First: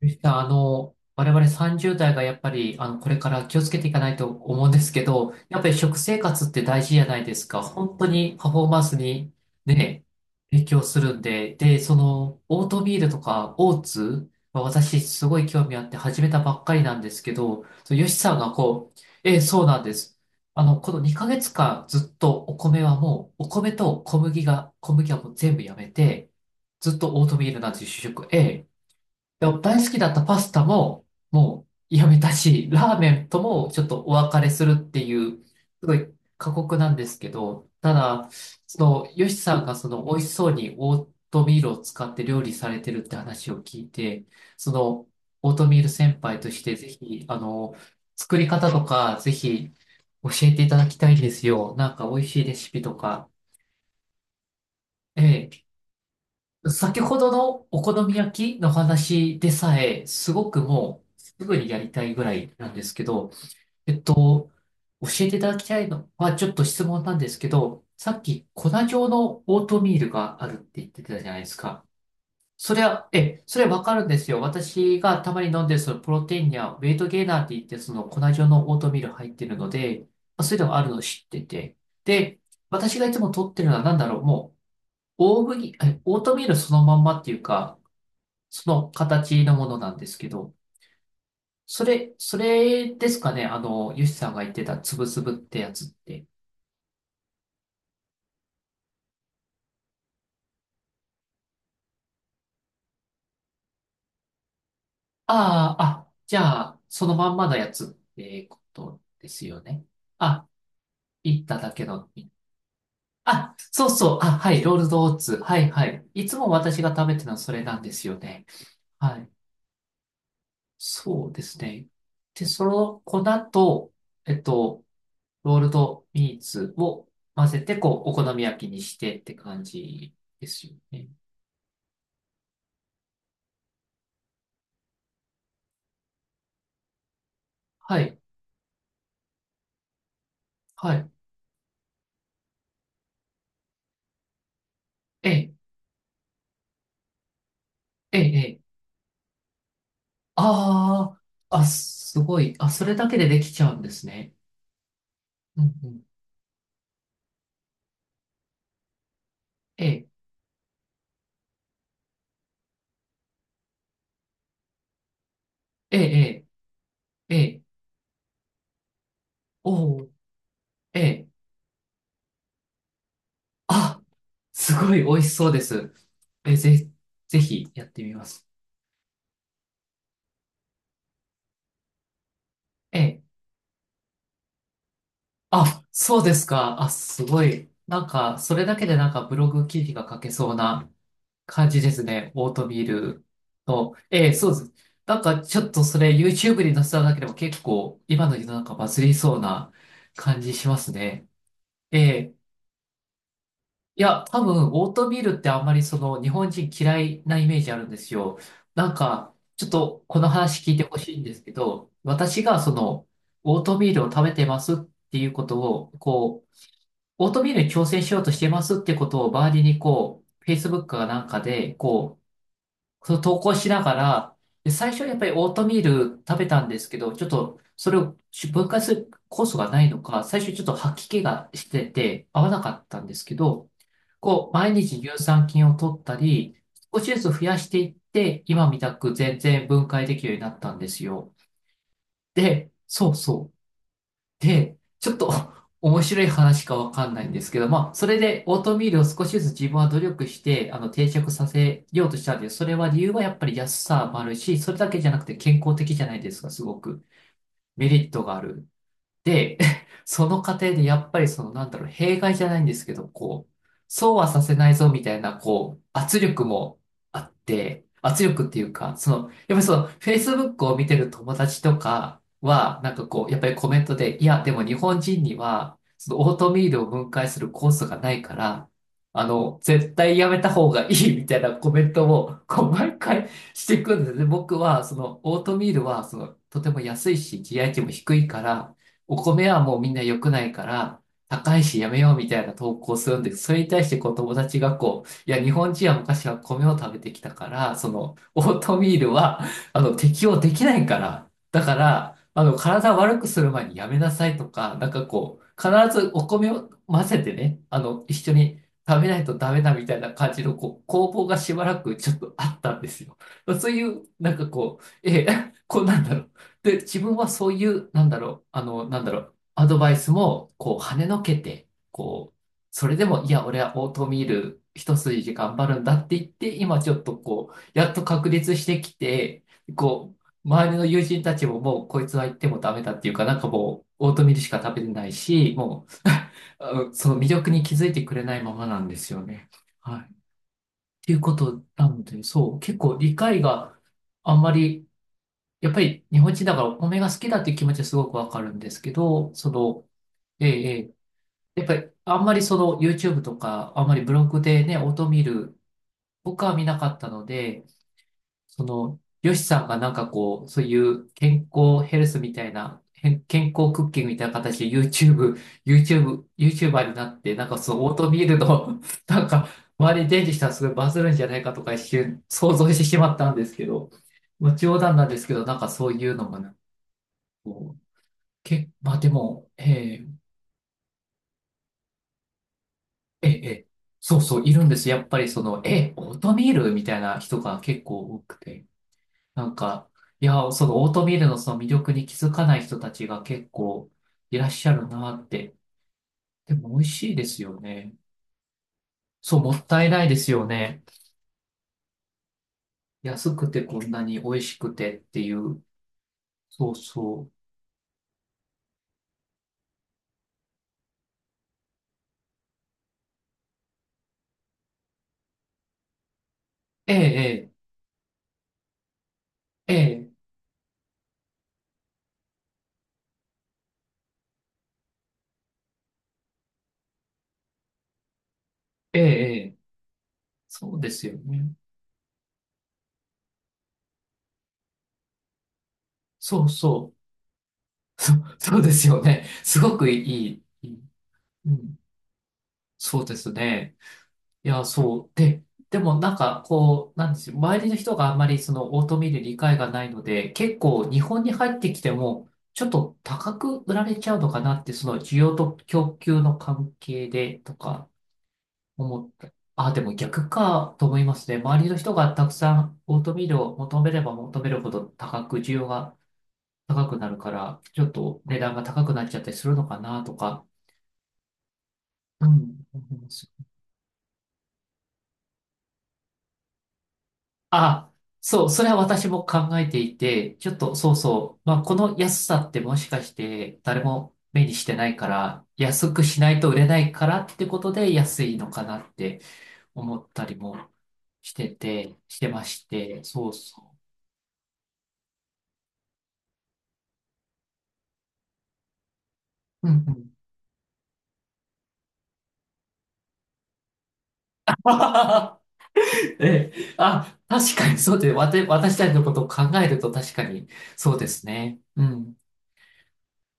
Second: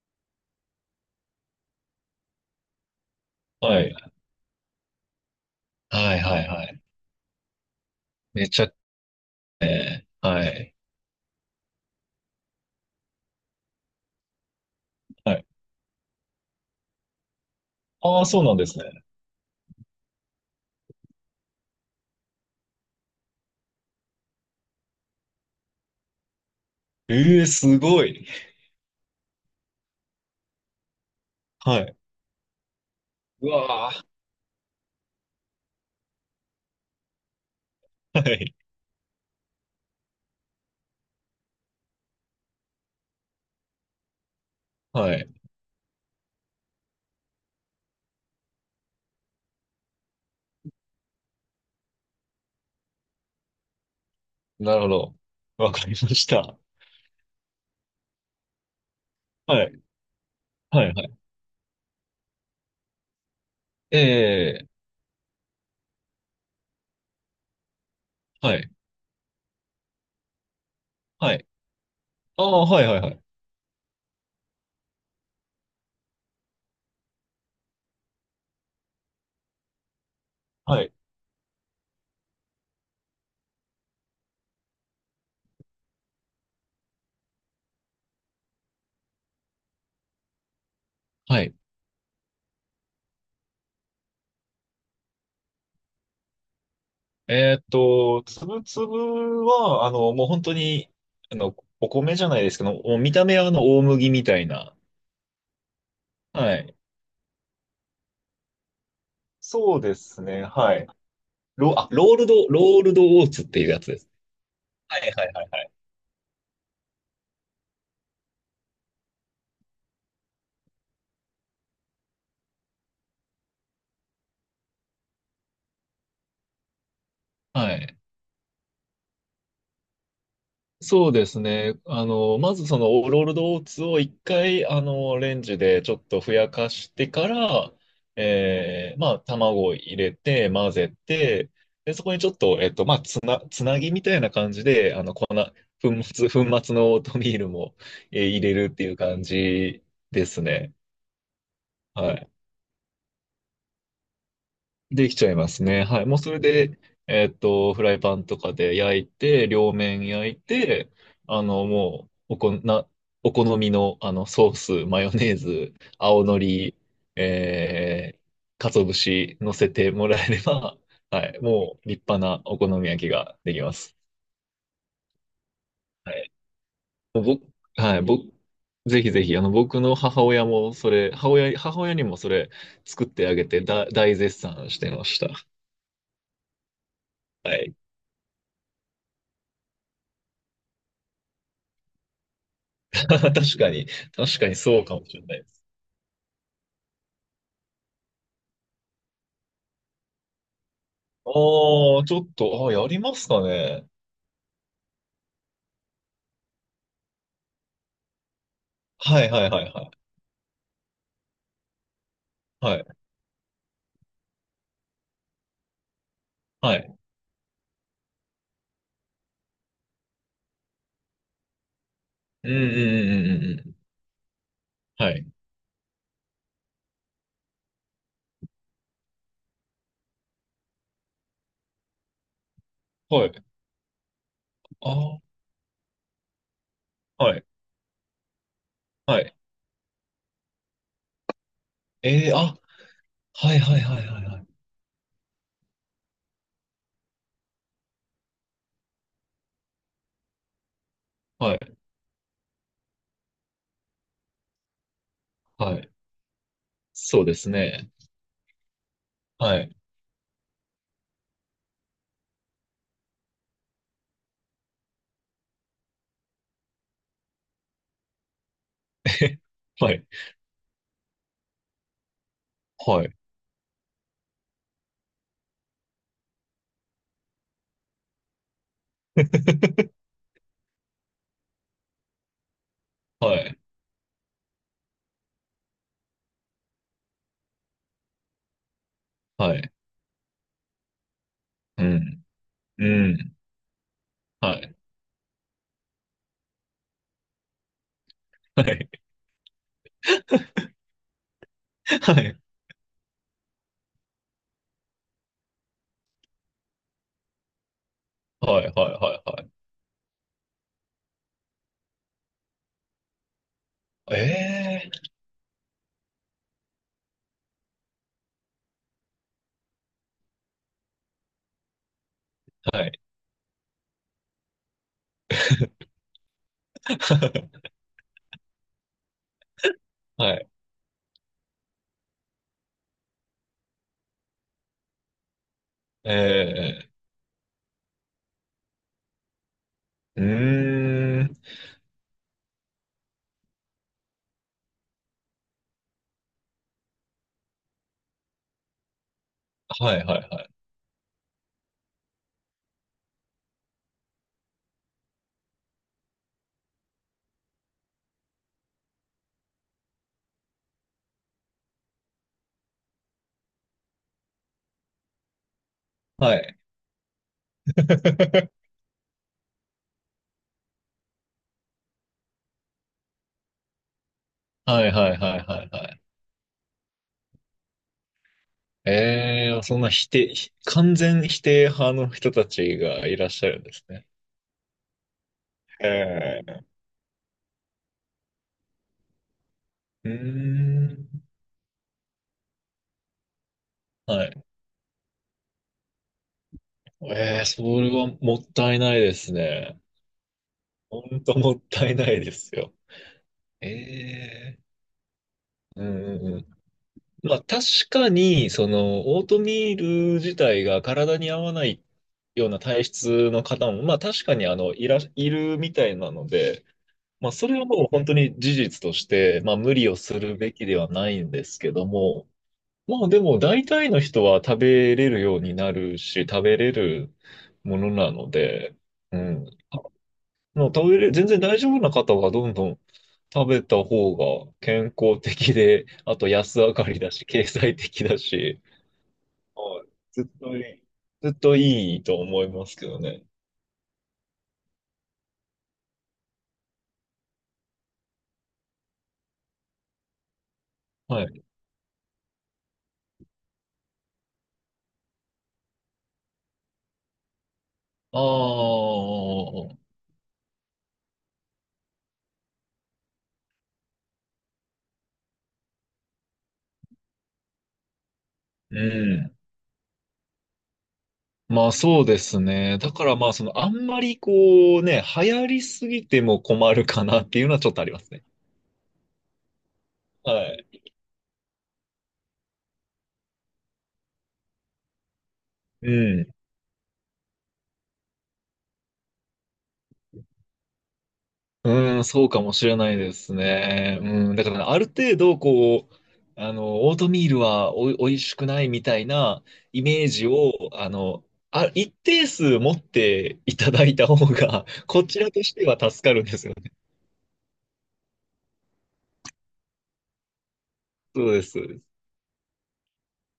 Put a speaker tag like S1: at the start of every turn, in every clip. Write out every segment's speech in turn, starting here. S1: ゆ田さん、我々30代がやっぱり、これから気をつけ
S2: は
S1: てい
S2: い。
S1: かないと思うんですけど、やっぱり食
S2: は
S1: 生
S2: いは
S1: 活っ
S2: い
S1: て
S2: はい。
S1: 大事じゃないですか。本当に
S2: め
S1: パフ
S2: ち
S1: ォー
S2: ゃ、
S1: マンスにね、
S2: えー、は
S1: 影
S2: い。
S1: 響するんで、オートミールとかオーツは私す
S2: は
S1: ご
S2: い。
S1: い興味あって始めたばっかりなんですけど、そう、ヨシ
S2: ああ、
S1: さん
S2: そう
S1: が
S2: なんですね。
S1: こう、ええ、そうなんです。あの、この2ヶ月間ずっとお米はもう、お米と小麦が、小麦はもう全部やめて、ずっとオート
S2: え
S1: ミ
S2: え、
S1: ールなんで
S2: す
S1: すよ、主
S2: ごい。
S1: 食。で大好きだったパスタもも
S2: は
S1: う
S2: い。
S1: やめたし、ラーメンと
S2: う
S1: もちょっ
S2: わ
S1: とお別れするっていう、すごい過酷なんですけど、た
S2: あ。
S1: だ、
S2: はい。
S1: ヨシさんがその、美味しそうにオートミールを使って料理されてるって話を聞いて、その、
S2: はい。
S1: オートミール先輩としてぜひ、作り方とか、ぜひ、教えていただきたいんですよ。なんか美味しいレシピとか。
S2: なるほど。
S1: ええ、
S2: わかりました。
S1: 先ほどのお好み焼きの話で
S2: はい。
S1: さえ、すごく
S2: はいは
S1: も
S2: い。
S1: う、すぐにやりたいぐらいなんですけど、えっと、
S2: ええ、
S1: 教えていただきたいのは、ちょっと質問なんですけど、さっき
S2: はい。
S1: 粉状のオートミールがあるって言ってたじゃ
S2: は
S1: ないで
S2: い。
S1: すか。
S2: ああ、
S1: そ
S2: は
S1: れ
S2: いはい
S1: は、
S2: はい。
S1: それはわかるんですよ。私がたまに飲んでるそのプロテインやウェイトゲーナーって言って、その粉状のオートミール入ってるので、まあそういうのがあ
S2: は
S1: る
S2: い。
S1: のを知ってて。で、私がいつも取ってるのは何だろう。もう大麦、オートミールそのまんまっていうか、その形のものなんですけど、
S2: はい。
S1: それですかね、あの、ヨシさんが言ってたつぶつぶってやつって。
S2: つぶつぶは、もう本当に、お米じゃないですけど、もう見た目は大麦みたいな。
S1: ああ、あ、じゃ
S2: はい。
S1: あ、そのまんまのやつってことですよ
S2: そう
S1: ね。
S2: ですね。
S1: あ、
S2: はい。
S1: いっただけの。
S2: ロールドオーツっ
S1: あ、
S2: ていうやつ
S1: そう
S2: です。
S1: そう、あ、はい、ロール
S2: は
S1: ド
S2: い
S1: オー
S2: はい
S1: ツ。
S2: はい
S1: は
S2: は
S1: い、
S2: い。
S1: はい。いつも私が食べてるのはそれなんですよね。はい。そうですね。で、その粉と、えっと、ロールドミーツを混ぜ
S2: は
S1: て、
S2: い。
S1: こう、お好み焼きにしてって感じですよね。
S2: そうですね。まずそのオーロルドオーツを一回、レンジでちょっとふやかしてから、
S1: はい、
S2: まあ、卵を入れて、混ぜ
S1: はい。
S2: て、で、そこにちょっと、まあ、つなぎみたいな感じで、
S1: ええ、
S2: 粉末のオートミールも、
S1: ええ、え
S2: 入れ
S1: え。
S2: るっていう感じですね。
S1: ああ、あ、
S2: は
S1: す
S2: い。
S1: ごい。あ、それだけでできちゃうんですね。
S2: できちゃいま
S1: う
S2: す
S1: ん、
S2: ね。
S1: うん。
S2: はい。もうそれで、フライパンとかで焼いて、両
S1: え
S2: 面
S1: え、
S2: 焼いて、もう、おこ、な、お好みの、ソース、マヨネーズ、
S1: え
S2: 青の
S1: え、
S2: り、
S1: ええ、ええ、
S2: えー、鰹節乗せて
S1: お
S2: も
S1: お、
S2: らえれば、
S1: ええ。
S2: はい。もう、立派なお好み焼きができます。
S1: あ、すごい美味しそうです。
S2: はい。
S1: え、ぜ、
S2: もう
S1: ぜ
S2: 僕、
S1: ひやっ
S2: は
S1: て
S2: い。
S1: みま
S2: 僕、
S1: す。
S2: ぜひぜひ、僕の母親も、それ、母親、母親にもそれ、
S1: え
S2: 作っ
S1: え。
S2: てあげて、大絶賛してました。
S1: あ、そうですか。あ、すご
S2: は
S1: い。
S2: い。
S1: なんか、それだけでなんかブログ記事が書けそうな感じですね。オートミー ル
S2: 確かに。
S1: と。ええ、
S2: 確か
S1: そう
S2: に
S1: です。
S2: そうかもし
S1: なん
S2: れな
S1: か
S2: いで
S1: ちょ
S2: す。
S1: っとそれ YouTube に載せただけでも結構今の世の中バズりそうな感じしますね。
S2: ああ、
S1: え
S2: ちょ
S1: え。
S2: っと、やりますかね。
S1: いや、多分オートミールってあんまりその日本人嫌いなイメージあるんですよ。なん
S2: はい
S1: か
S2: はいは
S1: ちょっ
S2: いはい。
S1: とこの話聞いてほしいんですけど、私がそ
S2: はい。
S1: のオートミールを食べてますっていうことを、こう、
S2: はい。
S1: オートミールに挑戦しようとしてますってことを周りにこう、Facebook かなんかでこう、
S2: うんうんうん
S1: そ
S2: う
S1: の
S2: んう
S1: 投
S2: ん
S1: 稿
S2: う
S1: し
S2: ん。
S1: ながら、で最初は
S2: は
S1: やっぱ
S2: い。
S1: りオートミール食べたんですけど、ちょっとそれを分解する酵素がないのか、最初ちょっと吐き気がしてて合わなかったんです
S2: はい。
S1: けど、こう、毎日
S2: あ
S1: 乳酸菌を取ったり、少し
S2: あ、
S1: ず
S2: は
S1: つ
S2: い。
S1: 増やしていって、今みたく
S2: はい。
S1: 全然分解できるようになったんですよ。
S2: ええーあ、
S1: で、そうそ
S2: はいはいはいはいは
S1: う。
S2: い。
S1: で、ちょっと 面白い話かわかんないんですけど、まあ、それでオートミールを少しずつ自分は努力して、定着さ
S2: はい。
S1: せようとしたんです。それは理由はやっぱり安さもあるし、それだけじゃなくて健
S2: は
S1: 康
S2: い。
S1: 的じゃないですか、すごく。
S2: そうです
S1: メ
S2: ね。
S1: リットがある。で、
S2: はい。
S1: その過程でやっぱりそのなんだろう、弊害じゃないんですけど、こう、そうはさせないぞみたいな、こう、圧力もあって、圧力っていうか、その、や っぱりその、
S2: はい。
S1: Facebook を見てる友達とかは、なん
S2: は
S1: か
S2: い。
S1: こう、やっぱりコメントで、いや、でも日本人には、そのオートミールを分解するコースがないから、絶 対やめた方がいいみたいなコメントを、こう、毎回
S2: はい。
S1: していくんですね。僕は、その、オートミールは、その、とても安いし、GI 値も低いから、お米
S2: は
S1: は
S2: い。
S1: もうみんな良くないから、高いし
S2: う
S1: やめよう
S2: ん。
S1: みたいな投
S2: う
S1: 稿するんで
S2: ん。
S1: す。それに対してこう友
S2: は
S1: 達
S2: い。
S1: がこう、いや、日本人は昔は米を食べてきたから、その、オー
S2: は
S1: トミ
S2: い。
S1: ールは、適応できないから、だか ら、
S2: はい。
S1: 体悪くする前にやめなさいとか、なんかこう、必ずお米を混ぜてね、あの、一緒に
S2: はい。はい。
S1: 食べ
S2: は
S1: ない
S2: い
S1: と
S2: は
S1: ダ
S2: い。
S1: メだみたいな感じの、こう、攻防がしばらくちょっとあったんですよ。そういう、
S2: え
S1: なんかこう、
S2: え
S1: え、こんなんだろう。で、自分はそういう、なんだろう、アドバイスも、こう、跳ねのけて、こう、
S2: ーは
S1: それ
S2: い。
S1: でも、いや、俺はオートミール一筋で頑張るんだって言って、今ちょっとこ う、やっと確立してきて、こ
S2: は
S1: う、
S2: い。
S1: 周りの友人たちももう、こいつは言ってもダメだっていうか、なんかもう、オートミールしか食べてないし、もう、あ
S2: ええ
S1: のその魅力に気づいてくれないままなんですよね。はい。っ
S2: ーう
S1: ていう
S2: ー
S1: こ
S2: ん。
S1: となので、そう、結構理解があんまり、やっぱり日本人だからお米が好きだっていう気持ちはすごくわかるんですけど、
S2: はいはいは
S1: え
S2: い。
S1: え、ええやっぱりあんまりその YouTube とか、あんまりブログでね、音見る、僕は見なかったので、その、ヨシさんがなんかこう、そういう健康ヘルスみたいな、健康クッキングみたいな形で
S2: はい。
S1: YouTuber になって、なんかそのオートミール の、なんか周りに伝授したらすごいバズるんじゃないかとか一瞬想像してしまったんですけど、まあ冗
S2: はい
S1: 談なん
S2: は
S1: で
S2: い
S1: すけ
S2: は
S1: ど、
S2: い
S1: なん
S2: は
S1: か
S2: いは
S1: そう
S2: い。
S1: いうのがね、こうけ、まあでも、
S2: ええ、そんな否定、完全否定派の人たちがいら
S1: え
S2: っ
S1: ー
S2: しゃるん
S1: えー
S2: ですね。
S1: そうそう、いるんです。やっぱりその、オートミー
S2: ええ、
S1: ルみたいな人が結構多くて。なんか、
S2: う
S1: いや、その
S2: ー
S1: オート
S2: ん。
S1: ミールのその魅力に気づかない人たちが結構
S2: は
S1: い
S2: い。
S1: らっしゃるなって。でも美味しいで
S2: え
S1: す
S2: え、
S1: よ
S2: それ
S1: ね。
S2: はもったいないです
S1: そう、もっ
S2: ね。
S1: たいないですよね。
S2: ほんともったいないですよ。
S1: 安くて
S2: え
S1: こんなに美味し
S2: え、
S1: くてっていう。
S2: うんうんうん。
S1: そうそう。
S2: まあ確かに、その、オートミール自体が体に合わないような体質の方も、まあ確かにいるみたいなので、まあ、そ
S1: ええ
S2: れはもう本当に事実として、まあ、無理を
S1: え
S2: す
S1: え
S2: るべきではないんですけども、まあ、でも大体の人は食べれるようになるし、食べれるものなので、
S1: ええ
S2: う
S1: え
S2: ん。
S1: え、
S2: まあもう
S1: そう
S2: 食
S1: で
S2: べ
S1: す
S2: れ、
S1: よ
S2: 全然
S1: ね。
S2: 大丈夫な方はどんどん食べた方が健康的で、あと
S1: そう
S2: 安上が
S1: そう。
S2: りだし、経済的
S1: そ
S2: だ
S1: う、そ
S2: し、
S1: うですよね。すご
S2: はい。
S1: くい
S2: ずっ
S1: い。
S2: といい。ずっ
S1: う
S2: と
S1: ん、
S2: いいと思いますけど
S1: そうで
S2: ね。
S1: すね。いや、そう。でもなんか、こう、なんですよ。周りの人があんまりそのオートミール理解がないので、結構日
S2: は
S1: 本に
S2: い。
S1: 入ってきても、ちょっと高く売られちゃうのかなって、その需要と供給の関係でとか
S2: あ
S1: 思った。あ、で
S2: あ、
S1: も逆かと思いますね。周りの人がたくさんオートミールを求めれば求めるほど高く、需要が高くなるから、ちょっと値段が
S2: う
S1: 高くなっちゃったり
S2: ん。
S1: するのかなとか、
S2: まあそうで
S1: う
S2: す
S1: ん、
S2: ね。
S1: 思
S2: だ
S1: い
S2: か
S1: ま
S2: らま
S1: す。
S2: ああんまりこうね、流行りすぎても困るかなっていうのはちょっとあ
S1: あ、
S2: りますね。
S1: そう、それは私も考えていて、ちょ
S2: は
S1: っと
S2: い。
S1: そうそう、まあ、この安さってもしかして誰も目にしてないから、
S2: う
S1: 安くし
S2: ん。
S1: ないと売れないからってことで安いのかなって思ったりもしてて、
S2: うん、
S1: し
S2: そ
S1: て
S2: うか
S1: ま
S2: も
S1: し
S2: しれない
S1: て、
S2: で
S1: そう
S2: す
S1: そ
S2: ね。うん。だからある程度こう、オートミールはおいしくないみたいな
S1: う。うん
S2: イ
S1: う
S2: メー
S1: ん。
S2: ジを、あの、一定数持っていただいた方が、こちら としては助かるんです
S1: え
S2: よね。
S1: え、あ、確かにそうで、私たちのことを考えると確かにそうです
S2: そうです、
S1: ね。
S2: そうで
S1: う
S2: す。
S1: ん。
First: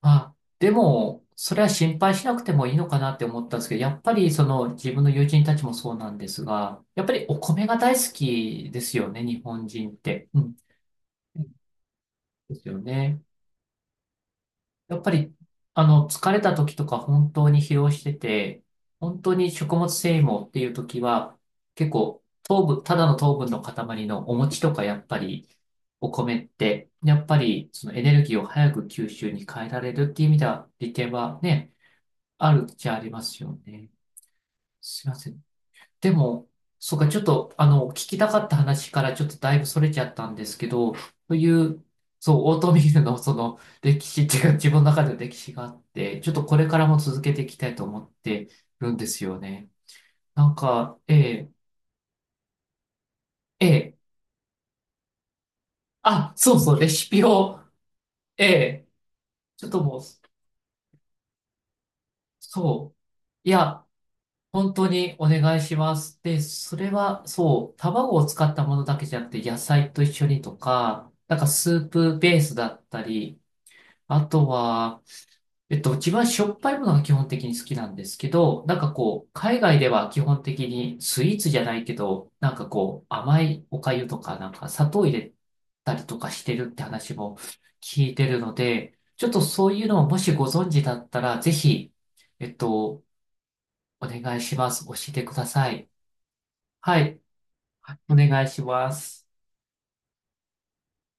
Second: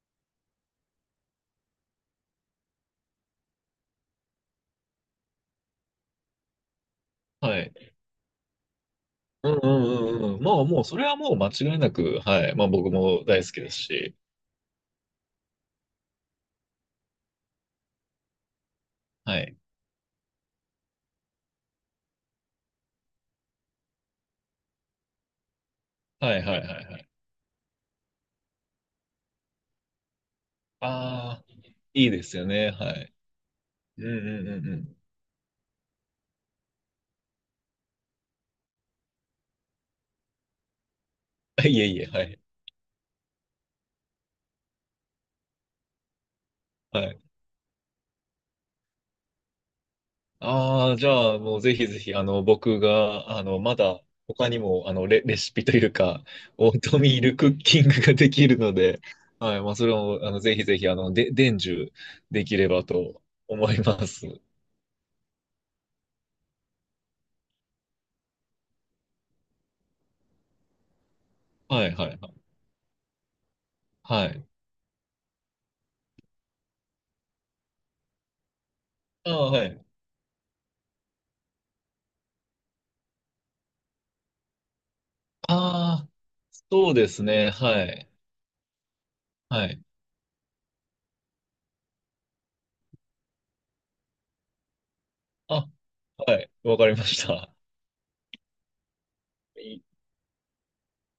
S1: あ、でも、それは心配しなくてもいいのかなって思ったんですけど、やっぱりその自分の友人たちもそうなんですが、やっぱりお
S2: は
S1: 米が
S2: い。
S1: 大好きですよね、日
S2: うん
S1: 本
S2: う
S1: 人っ
S2: んう
S1: て。
S2: んう
S1: う
S2: ん。ま
S1: ん。
S2: あもう、それはもう間違いなく、は
S1: で
S2: い。ま
S1: す
S2: あ
S1: よ
S2: 僕
S1: ね。
S2: も大好きですし。
S1: やっぱり、疲れた時とか本当に疲労してて、本当
S2: は
S1: に
S2: い。
S1: 食物繊維もっていう時は、結構糖分、ただの糖分の塊のお餅とかやっぱり、お
S2: は
S1: 米
S2: い
S1: っ
S2: はいはい
S1: て、
S2: はい。
S1: やっぱりそのエネルギーを早く吸収に変えられるっていう意味では、利点は
S2: ああ、
S1: ね、
S2: いいですよ
S1: ある
S2: ね。
S1: っち
S2: は
S1: ゃあり
S2: い。
S1: ますよね。
S2: うんうんうんうん。
S1: すいません。でも、そうか、ちょっと、聞きたかった話からちょっとだいぶそれちゃったんですけど、そう い
S2: い
S1: う、
S2: えいえ、は
S1: そ
S2: い。
S1: う、オートミールのその歴史っていうか、自分の中での歴史があって、ちょっとこれからも
S2: はい。
S1: 続けていきたいと思ってるんですよね。なん
S2: ああ、
S1: か、
S2: じ
S1: え
S2: ゃあ、
S1: え、
S2: もうぜひぜひ、僕が、
S1: え
S2: ま
S1: え、
S2: だ、他にも、レシピというか、
S1: あ、そう
S2: オ
S1: そう、
S2: ー
S1: レ
S2: ト
S1: シ
S2: ミー
S1: ピ
S2: ルクッ
S1: を、
S2: キングがで
S1: え
S2: きるの
S1: え、
S2: で、はい。
S1: ちょっ
S2: まあ、
S1: と
S2: それ
S1: もう、
S2: を、ぜひぜひ、で、伝授できれば
S1: そう、
S2: と
S1: い
S2: 思い
S1: や、
S2: ます。
S1: 本当にお願いします。で、それは、そう、卵を使ったものだけじゃなくて、野菜と一緒にとか、なんかス
S2: は
S1: ー
S2: いはい
S1: プ
S2: は
S1: ベー
S2: い。
S1: スだったり、あ
S2: は
S1: と
S2: い。
S1: は、自分はしょっぱいものが基本的に好きなんですけど、なんかこう、
S2: ああ、
S1: 海
S2: は
S1: 外
S2: い。
S1: では基本的にスイーツじゃないけど、なんかこう、甘いお粥とか、なんか砂糖入れたり
S2: ああ、
S1: とかしてるって
S2: そうで
S1: 話
S2: す
S1: も
S2: ね。はい。
S1: 聞いてるので、ちょっと
S2: は
S1: そう
S2: い。
S1: いうのをもしご存知だったら、ぜひ、えっと、お願いします。教えてくだ
S2: あ、
S1: さい。
S2: はい。わかり
S1: は
S2: ま
S1: い。
S2: した。
S1: はい、お願いします。
S2: い